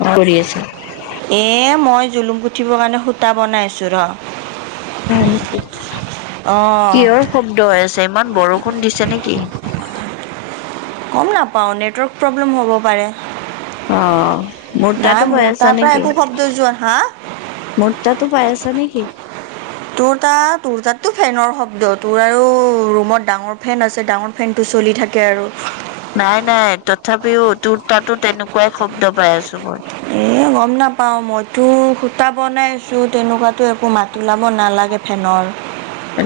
অ কৰি আছে এই মই জুলুম পুঠিবৰ কাৰণে সূতা বনাই আছোঁ ৰ অঁ কিহৰ শব্দ হৈ আছে ইমান বৰষুণ দিছে নেকি গম নাপাওঁ নেটৱৰ্ক প্ৰব্লেম হ'ব পাৰে অ মোৰ তাতো নাই পাই মোৰ আছা তাৰ পৰা নেকি একো শব্দ যোৱা হা মোৰ তাতো পাই আছা নেকি? তোৰ তাত তোৰ তাততো ফেনৰ শব্দ তোৰ আৰু ৰুমত ডাঙৰ ফেন আছে ডাঙৰ ফেনটো চলি থাকে আৰু নাই নাই তথাপিও তোৰ তাতো তেনেকুৱাই শব্দ পাই আছো মই এ গম নাপাওঁ মইতো সূতা বনাই আছো তেনেকুৱাতো একো মাত লাব নালাগে ফেনৰ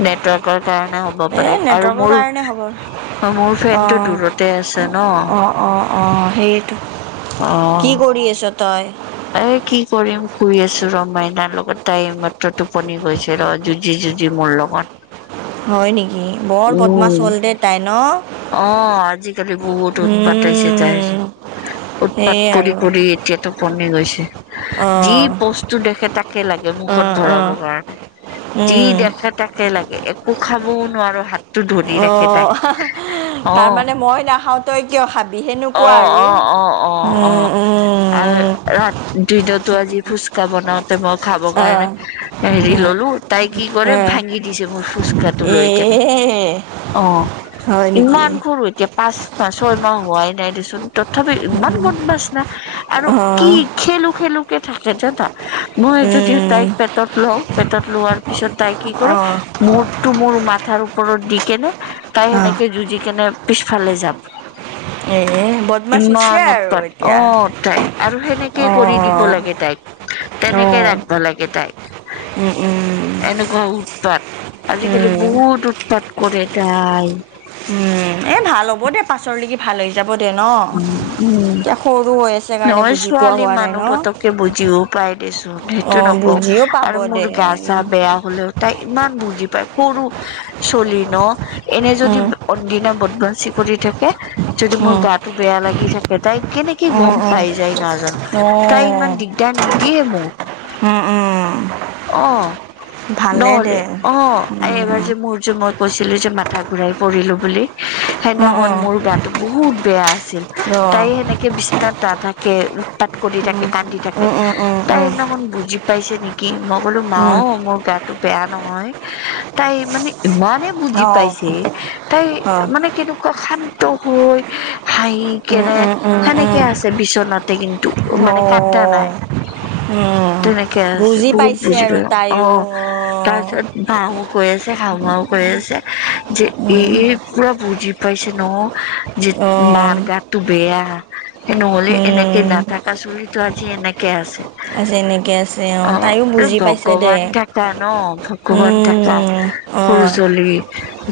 নেটৱৰ্কৰ কাৰণে হ'ব পাৰে এই আৰু নেটৱৰ্কৰ মোৰ কাৰণে হ'ব অ', মোৰ ফেনটো অঁ দূৰতে আছে ন অঁ অঁ অঁ সেইটো কি অ' কৰি আছ তই এ কি কৰিম শুই আছো ৰ মাইনাৰ লগত টাই মাত্ৰ টোপনি গৈছিল ৰ যুঁজি যুঁজি মূল্যৱান হয় নেকি বৰ পদ্মাছ হ'ল দে তাই ন অ', আজিকালি বহুত উৎপাতছে তাইৰ উৎপাত সেয়ে কৰি আৰু কৰি এতিয়াতো পমি গৈছে যি অঁ বস্তু দেখে তাকে লাগে মুখত অঁ অঁ ভৰাবৰ কাৰণে যি দেখে তাকে লাগে একো খাবও নোৱাৰো হাতটো ধৰি ৰাখে অঁ তাই অ তাৰমানে মই নাখাওঁ তই কিয় অ খাবিহেনুৱা আৰু অ ৰা দিনতো আজি ফুচকা বনাওঁতে মই খাবৰ কাৰণে হেৰি ললো তাই কি কৰে ভাঙি দিছে মোৰ ফুচকাটো এ লৈ কেনে অ [unintelligible] নেকি ইমান সৰু এতিয়া পাঁচ মাহ ছয়মাহ হোৱাই নাই দেচোন ত তথাপি ইমান মন বাছনা আৰু কি অঁ খেলো খেলোকে থাকে জাদা মই যদি তাইক পেটত লওঁ পেটত লোৱাৰ পিছত তাই কি কৰে অঁ মোৰ ত মোৰ মাথাৰ ওপৰত দি কেনে তাই অঁ সেনেকে যুঁজি কেনে পিছফালে যাব এ বদমাছ হৈছে ইমান আৰু উৎপাত এতিয়া অ', তাই আৰু সেনেকে কৰি দিব অঁ লাগে তাইক তেনেকে ৰাখিব লাগে তাইক এনেকুৱা উৎপাত আজিকালি অঁ বহুত উৎপাত কৰে তাই। উম, এ ভাল হ'ব দে পাছৰলৈকি। উ, এতিয়া সৰু হৈ আছে কাৰণে নহয় বুজি পোৱা ছোৱালী হোৱা নাই মানুহ ন? পতককে বুজিওক। [unintelligible] দিছো সেইটো অ' নকওঁ বুজিও পাব আৰু মোৰ দে গা চা উম, বেয়া। হ'লেও তাই ইমান বুজি পায় সৰু চলি ন এনে যদি উম, অন দিনা বদবঞ্চি কৰি থাকে যদি মোৰ উম, গাত টো বেয়া লাগি থাকে তাই কেনেকে উম, গম পাই যায় নাজানো অ' তাই ইমান দিগদাৰ নিদিয়ে মোক। উম, উম, আহ। ভালে নহলে দে অ, এবাৰ যে মোৰ যে মত কৈছিলো যে মাথা ঘুৰাই পৰিলো বুলি উম, সেদিখনন উম, মোৰ গো বহুত বেয়া আছিল অ' তাই সেনেকে বিচনা নাথাকে। তাত কৰি থাকে, কান্দি থাকে, উম, উম, উম, তাই উম, সদিনাখনণ বুজি পাইছে নেকি। কি মই ক'লো উম, মাও মোৰ গাতটো বেয়া নহয় তাই মানে ইমানেই অ' বুজি অ' পাইছে তাই মানে উম, কেনেকুৱা শান্ত হৈ হাঁহি কেনে, উম, উম, সেনেকে উম, আছে বিচনাতে কিন্তু অ' মানে কটা নাই। উম, তেনেকে আছে বুজি বহুত পাইছে বুজ প আৰু তাইও আহ অ' তাৰপিছত হ, কৈ আছে, খাহাও কৈ আছে যে ই পুৰা বুজি পাইছে ন যে অ' মাৰ গাত তটো বেয়া। স, নহ'লে এনেকে উম। নাথকা চুলিতো আজি এনেকে আছে। আছে এনেকে আছে অ, তাইও বুজি পাইছে দে ভগৱান থকা ন ভগৱান থকা। উম অ সৰু ছোৱালী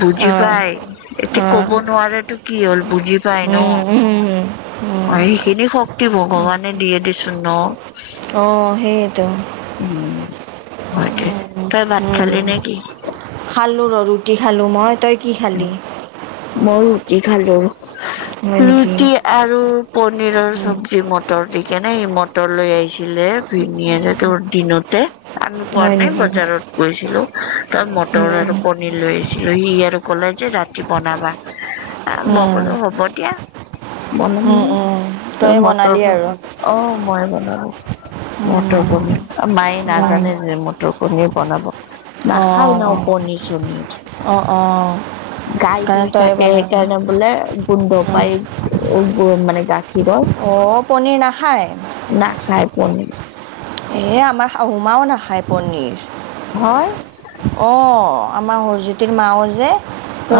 বুজি অ পাই এতিয়া অ কব নোৱেতটো কি হ'ল বুজি যাই ন উম উম উম সেইখিনি শক্তি ভগৱানে দিয়ে দিচোন ন। অ, সেইটো। উ, হয় তই ভাত খালি নেকি? খালোঁ ৰ-ৰুটি খালোঁ মই তই কি খালি মই ৰুটি খালো হয় নেকি ৰুটি। আৰু পনীৰৰ চব্জি মটৰ দি কেনে মটৰ লৈ আহিছিলে। ভিনিয়ৰে তোৰ দিনোতে আমি কোৱা হয় নাই নেকি উম বজাৰত গৈছিলো তাৰ মটৰ আৰু পনিৰ লৈ আহিছিলো সি আৰু ক'লে যে ৰাতি বনাবা মই উম ক'লো হ'ব দিয়া। বনাম উম উম আৰু তই মটৰ বনালি আৰু অ, মই বনালো উম মতপণ মায়ে উম নাজানে যে ম ৰ, কণিৰ বনাব অ নাখাই ন পনীৰ-চনিৰ অ', অ'। গাই কাৰণে ধুই তই থাকে বনালা সেইকাৰণে বোলে গোন্ধ পাই মানে গা অ, পনীৰ নাখায়। না খাই পনিৰ। এই আমাৰ শাহুমাও নাখায় পনীৰ। হয়। অ, আমাৰ হৰজ্যোতিৰ মা যে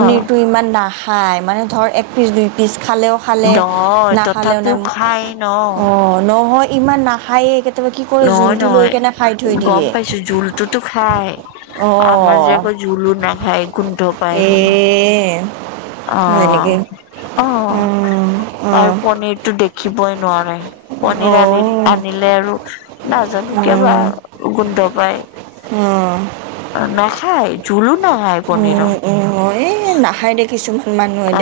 অ ইমান না খাই মানে ধৰ এক পিচ, দুই পিচ খালেও খালে নহয় নাখালেও তথাপিও নাই খাই ন অ, নহয় ইমান নাখায়েই কেতিয়াবা কি কৰে নহয়, জোলটো লৈ নহয় কেনে খাই থৈ গম দিয়ে পাইছো জোলটোতো খাই আমাৰ অঁ জেগা জোলো নাখায় গোন্ধ পায় বোলে। এ হয় নেকি অ', অ', আৰু পনীৰটো দেখ ৰাকিবই নোৱাৰে পনিৰ অঁ আন, আনিলে আৰু নাজানো কিয়বা গোন্ধ পায়। উম। নাখায় যোলো নাখায় পনিৰৰ। খাই দেখছঁমান।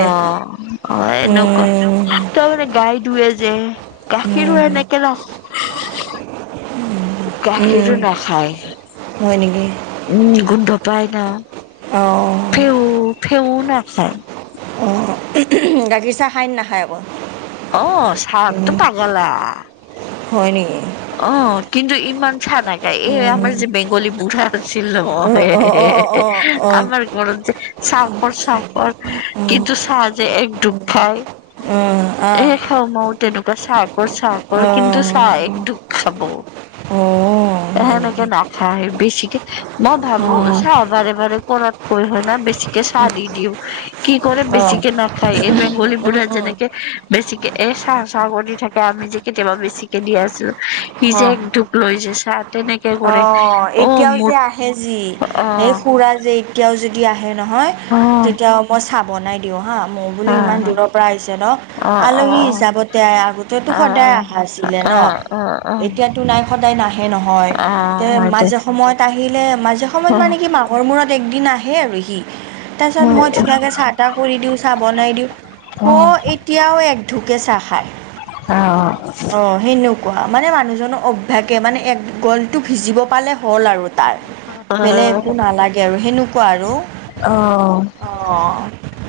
অ, অ, হয় এনেকুৱা উম তাৰ মানে গাই ধোৱে যে গাখীৰো উম এেনেকে না উম গাখীৰো নাখায়। হয় নেকি। উম, গোন্ধ পাই ন অ, ফেও নাখায়। অ, [unintelligible] গাখীৰ চাহ খাইন নাখায় আকৌ। অ, চাহ তটো পাগলা হয় নিকি। অ, কিন্তু ইমান চাহ নাগা এই আমাৰ যে বেংগলী বুঢ়া। ছিল অঁ অঁ অঁ অঁ অঁ অঁ আমাৰ যে চাকৰ চাকৰ কিন্তু চাহাজে একডুক খায়। উম, অ, খ, ময় তেনেকুৱা চাহ কৰ চাহ কৰ কিন্তু অঁ চাহ এক ধপ খাব। অঁ হয় সেনেকে নেকি নাখায় বেছিকে মই ভাবো অঁ চাওঁ বাৰে বাৰে কৰাত। মই হয় নে বেছিকৈ চাহ দি দিওঁ। কি কৰে অঁ বেছিকৈ না খায়। এই বেংগলী বো়ৰে যেনেকৈ বেছিকে এই চাহ চাহ কৰি থাকে। আমি যে কেতিয়াবা বেছিকে দি আছোঁ - সি যে অঁ এক ধুক লৈ যে চাহ তেনেকৈ কৰে। অ, এতিয়াও যে আহে যি, অ এই খুৰা যে এতিয়াও যদি আহে নহয়, অ তেতিয়াও মই চাহ বনাই দিওঁ হা। মই বোলো অ ইমান দিনৰ পৰা আহিছে ন? অ অ আলহী হিচাপতে আহে আগতে তেতো অ অ অ সদায় অহা আছিলে। অ অ অ এতিয়াতো নাই, সদায় নাহে নহয় অ হয় দে মাজে সময়ত আহিলে মাজে সময়ত অ', মানে কি, মাহৰ মূৰত একদিন আহে আৰু সি। তাৰপিছত মই ধুনীয়াকৈ চাহ টাহ কৰি দিওঁ, চাহ বনাই দিওঁ। অ' এতিয়া এতিয়া আৰু এক ঢোকহে চাহ খায়। অ, অ' সেনেকুৱা মানে। মানুহজনৰ অভ্যাসে মানে। এক গলটো ভিজিব পালে হ'ল আৰু। তাৰ। বেলেগ একো আৰু নালাগে আৰু। সেনেকুৱা আৰু, অ,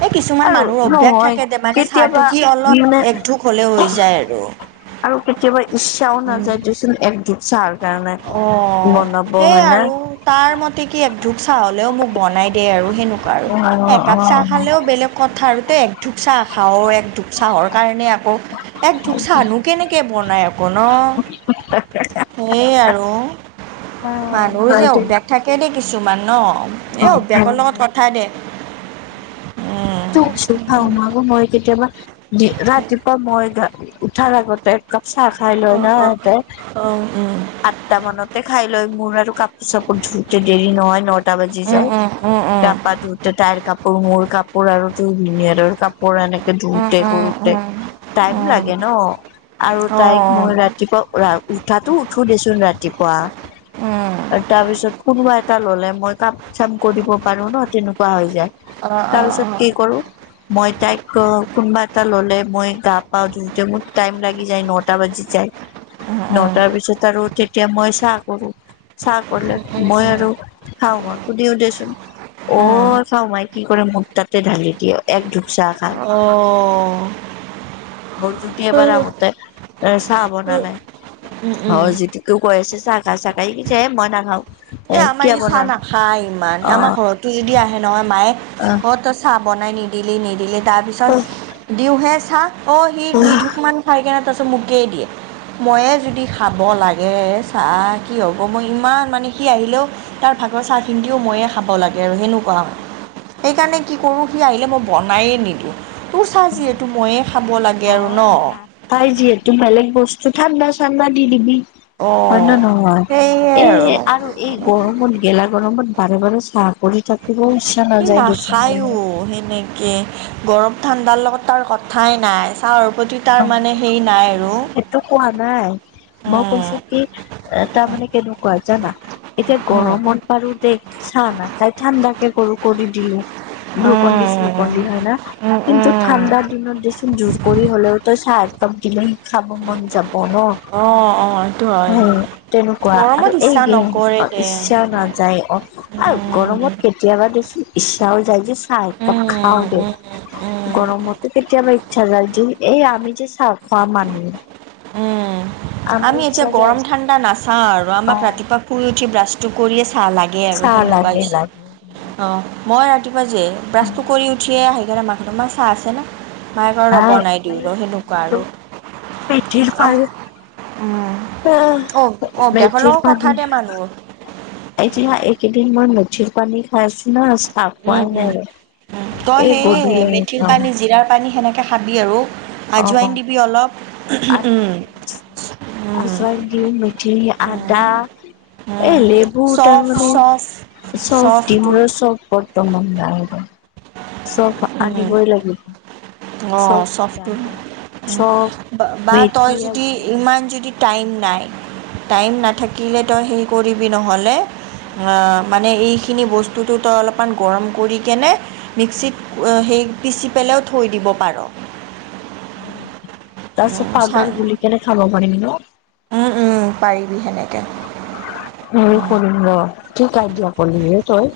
এই কিছুমান মানুহৰ অভ্যাস নহয় থাকে দে। মানে, চাহটো কেতিয়াবা কি অলপ মানে এক ঢোঁক হলে হৈ যায় আৰু। আৰু কেতিয়াবা ইচ্ছাও উম। নাযায় দেচোন, একঢোক চাহৰ কাৰণে অ', বনাব। সেই হয় নে? আৰু তাৰ মতে কি এক ঢোক চাহ হলেও অ', অ', কথা আৰু। এক ঢোক চাহ খাও। এক ঢোক চাহৰ কাৰণে আকৌ এক ঢোক চাহ আনো কেনে কে বনায় আকৌ ন? [inaudible] সেই আৰু। মানুহ যে এই হয়টো অভ্যাসৰ লগত কথাই দে। উম, বস্তু খাও নহয়। আকৌ মই কেতিয়াবা দি ৰাতিপুৱা মই গা উঠাৰ আগতে কাপ চাহ খাই লয় না ইহঁতে। উম, আঠটা মানতে খাই লয়। মোৰ আৰু কাপোৰ চাপোৰ ধুওঁতে দেৰি নহয়, নটা বাজি উম, যায়। উম, উম, গা উম। পা ধুওতে তাইৰ কাপোৰ, মোৰ কাপোৰ আৰু তোৰ ভিনিয়েৰৰ কাপোৰ। পৰা এনেকে উম, ধোওতে উম, কৰোতে উম, টাইম উম, লাগে ন। আৰু অ', তাইক মই ৰাতি পুৱা ৰা উঠাতো উঠো দেচোন ৰাতিপুৱা উম। আৰু তাৰ পিছত কোনোবা এটাই ললে মই কাম চাম কৰিব পাৰো ন। তেনেকুৱা হৈ যায়। অ', তাৰ অ', পিছত অ', কি কৰো? মই তাইক অ' কোনোবা এটাই ল'লে মই গা পা ধুওতে মোৰ টাইম লাগি যায়, নটা বাজি যায়। উম, উম, নটাৰ পিছত আৰু তেতিয়া মই চাহ কৰো। চাহ কৰিলে উম, উম, মই উম। আৰু খাওঁ মই। সুধেও দেচোন অ' উম। চাও মাই কি কৰে, মোৰ তাতে ঢালি দিয়ে এক ঢোক চাহ খা। অ', ঘৰ জুতি এবাৰ আহোতে এ চাহ বনালে। উম, উম। অ' যিটো তো কৈ আছে চাহ খা চাহ খা। পিছে মই নাখাও। এই আমাৰ ই্ চাহ নাখায় ইমান। আমাৰ ঘৰতো যদি আহে নহয় মায়ে অহ। তই চাহ বনাই নিদিলি নিদিলি। তাৰপিছত দিওঁহে চাহ অ' সি দুই ঢোকমান খাই কেনে তাৰপিছত মোকেই দিয়ে। ময়েই যদি খাব লাগে চাহ কি হ'ব? মই ইমান মানে সি আহিলেও তাৰ ভাগৰ চাহখিনিও ময়েই খাব লাগে আৰু তেনেকুৱা। সেইকাৰণে কি কৰোঁ সি আহিলে মই বনায়েই নিদিওঁ। তোৰ চাহ যিহেতু ময়েই খাব লাগে আৰু ন। নহয় না তাই যিহেতু বেলেগ বস্তু ঠাণ্ডা চাণ্ডা দি নিকি? অ'। ন নহয়। এ আৰু এই গৰমত গেলা গৰমত বাৰে বাৰে চাহ কৰি থাকিব ইছ সি নাখায়ও নেকে কি গৰম ঠাণ্ডাৰ লগত তাৰ কথাই নাই। চাহৰ প্ৰতি তাৰ অ' মানে হেৰি নাই আৰু মই সেইটো কোৱা নাই মই কৈছো কি এ তাৰমানে কেনেকুৱা জানা এতিয়া গৰমত পাৰো দে চাহ নাখাই ঠাণ্ডা কে গলো কৰি দিলো। গ্লোকন ডি শ্লুকণ দি হয় না কিন্তু ঠাণ্ডাৰ দিনত দেছোন জোৰ কৰি হলেও তই চাহ একাপ দিলে খাব মন যাব ন। অঁ অঁ সেইটো উ হয় তেনেকুৱা গৰমত আৰু এই ইচ্ছা গেম নকৰে দে ইচ্ছা নাযায় আও উম গৰমত কেতিয়াবা দেছোন ইচ্ছাও যায় যে চাহ কাপ খাও উম উম দে উম গৰমটো কেতিয়াবা ইচ্ছা যায় দে এই আমি যে চাহ খোৱা মানুহ। উম আমাৰ আমি ইচ্ছা এতিয়া যায় গৰম ঠাণ্ডা নাচাওঁ আৰু অ আমাক ৰাতিপুৱা শুই উঠি ব্ৰাছটো কৰিয়ে চাহ লাগে। গে আৰু চাহ সেনেকুৱা লাগে হৈছে। লাগে অ' মই ৰাতিপুৱা যে ব্ৰাছটো উম কৰি উঠিয়ে আহি কেনি মাঁহতক মাঁ চাহ আছে নে। মায়ে কয় আৰু ৰ নাই বনাই দিও মই ৰ এইকেইদিন সেনেকুৱা আৰু। মেথিৰ পানী উ, অ' অভ্যাস মেথিৰ লগত কথা পানী দে মানুহৰ। এতিয়া একেদিন মই মিচ্ছিৰ পানী খাই আছো নাছ উম, উম, তই সেই গধূলি মেথিৰ খাম পানী জিৰাৰ পানী সেনেকে খাবি আৰু অ আজোৱাইন দিবি অলপ। উম, আজোৱাইন দি মেঠি আদা এ উম। লেবু চফ চফ তাৰমানে চব ডিম চফটো চব বৰ্তমান নাই ঘৰত চব উম, আনিবই লাগিব অ' চব চফটো চ বা বেছি তই যদি আছে। ইমান যদি টাইম নাই টাইম নাথাকিলে তই হেৰি কৰিবি নহ'লে মানে এইখিনি বস্তুটো তই অলপমান গৰম কৰি কিনে মিক্সিত সেই পিচি পেলাইও থৈ দিব পাৰ। তাৰ পিছত পাউদাৰ গুলি কেনে খাব পাৰিম ন। উম, উম, পাৰিবি সেনেকে। হেৰি কৰিম ৰ ঠিক আইদিয়া কলি হে তই।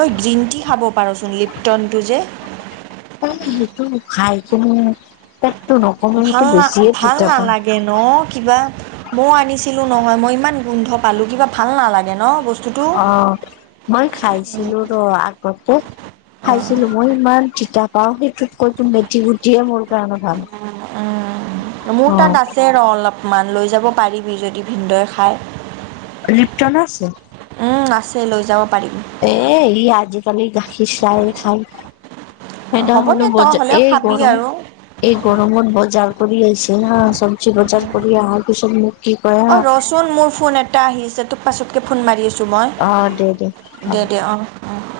তই গ্ৰীণ টি খাব পাৰচোন লিপটনটো যে। এ সেইটো খাইকিনি পেটটো নকমে সতে বেছিয়ে আনইণ্টেলিজিবল। কেন। কিবা মইও আনিছিলো নহয় মই ইমান গোন্ধ পালো কিবা ভাল নালাগে ন বস্তুটো। অ মই খাইছিলো ৰ আগতে। খাইছিলো মই ইমান তিতা পাও সেইটোত কৈতো মেথি গুটিয়ে মোৰ কাৰণে ভাল। উম, মোৰ অ তাত আছে ৰ অলপ মান লৈ যাব পাৰিবি যদি ভিনদেউয়ে খায়। লিপটনো আছে। উম, আছে লৈ যাব পাৰিবি। এ ই আজিকালি গাখীৰ চাহে খায়। হ'ব সেইদিনাখনো দে তই বজা হ'লেও এই খাবি গৰম। আৰু এই গৰমত বজাৰ কৰি আহিছে হা চবজি বজাৰ কৰি আহাৰ পিছত মোক কি কয় হা অ', ৰ' চুন মোৰ ফোন এটা আহিছে পাছতকে ফোন মাৰি আছোঁ মই অ দে দে হ'ব দে দে অঁ', অঁ'।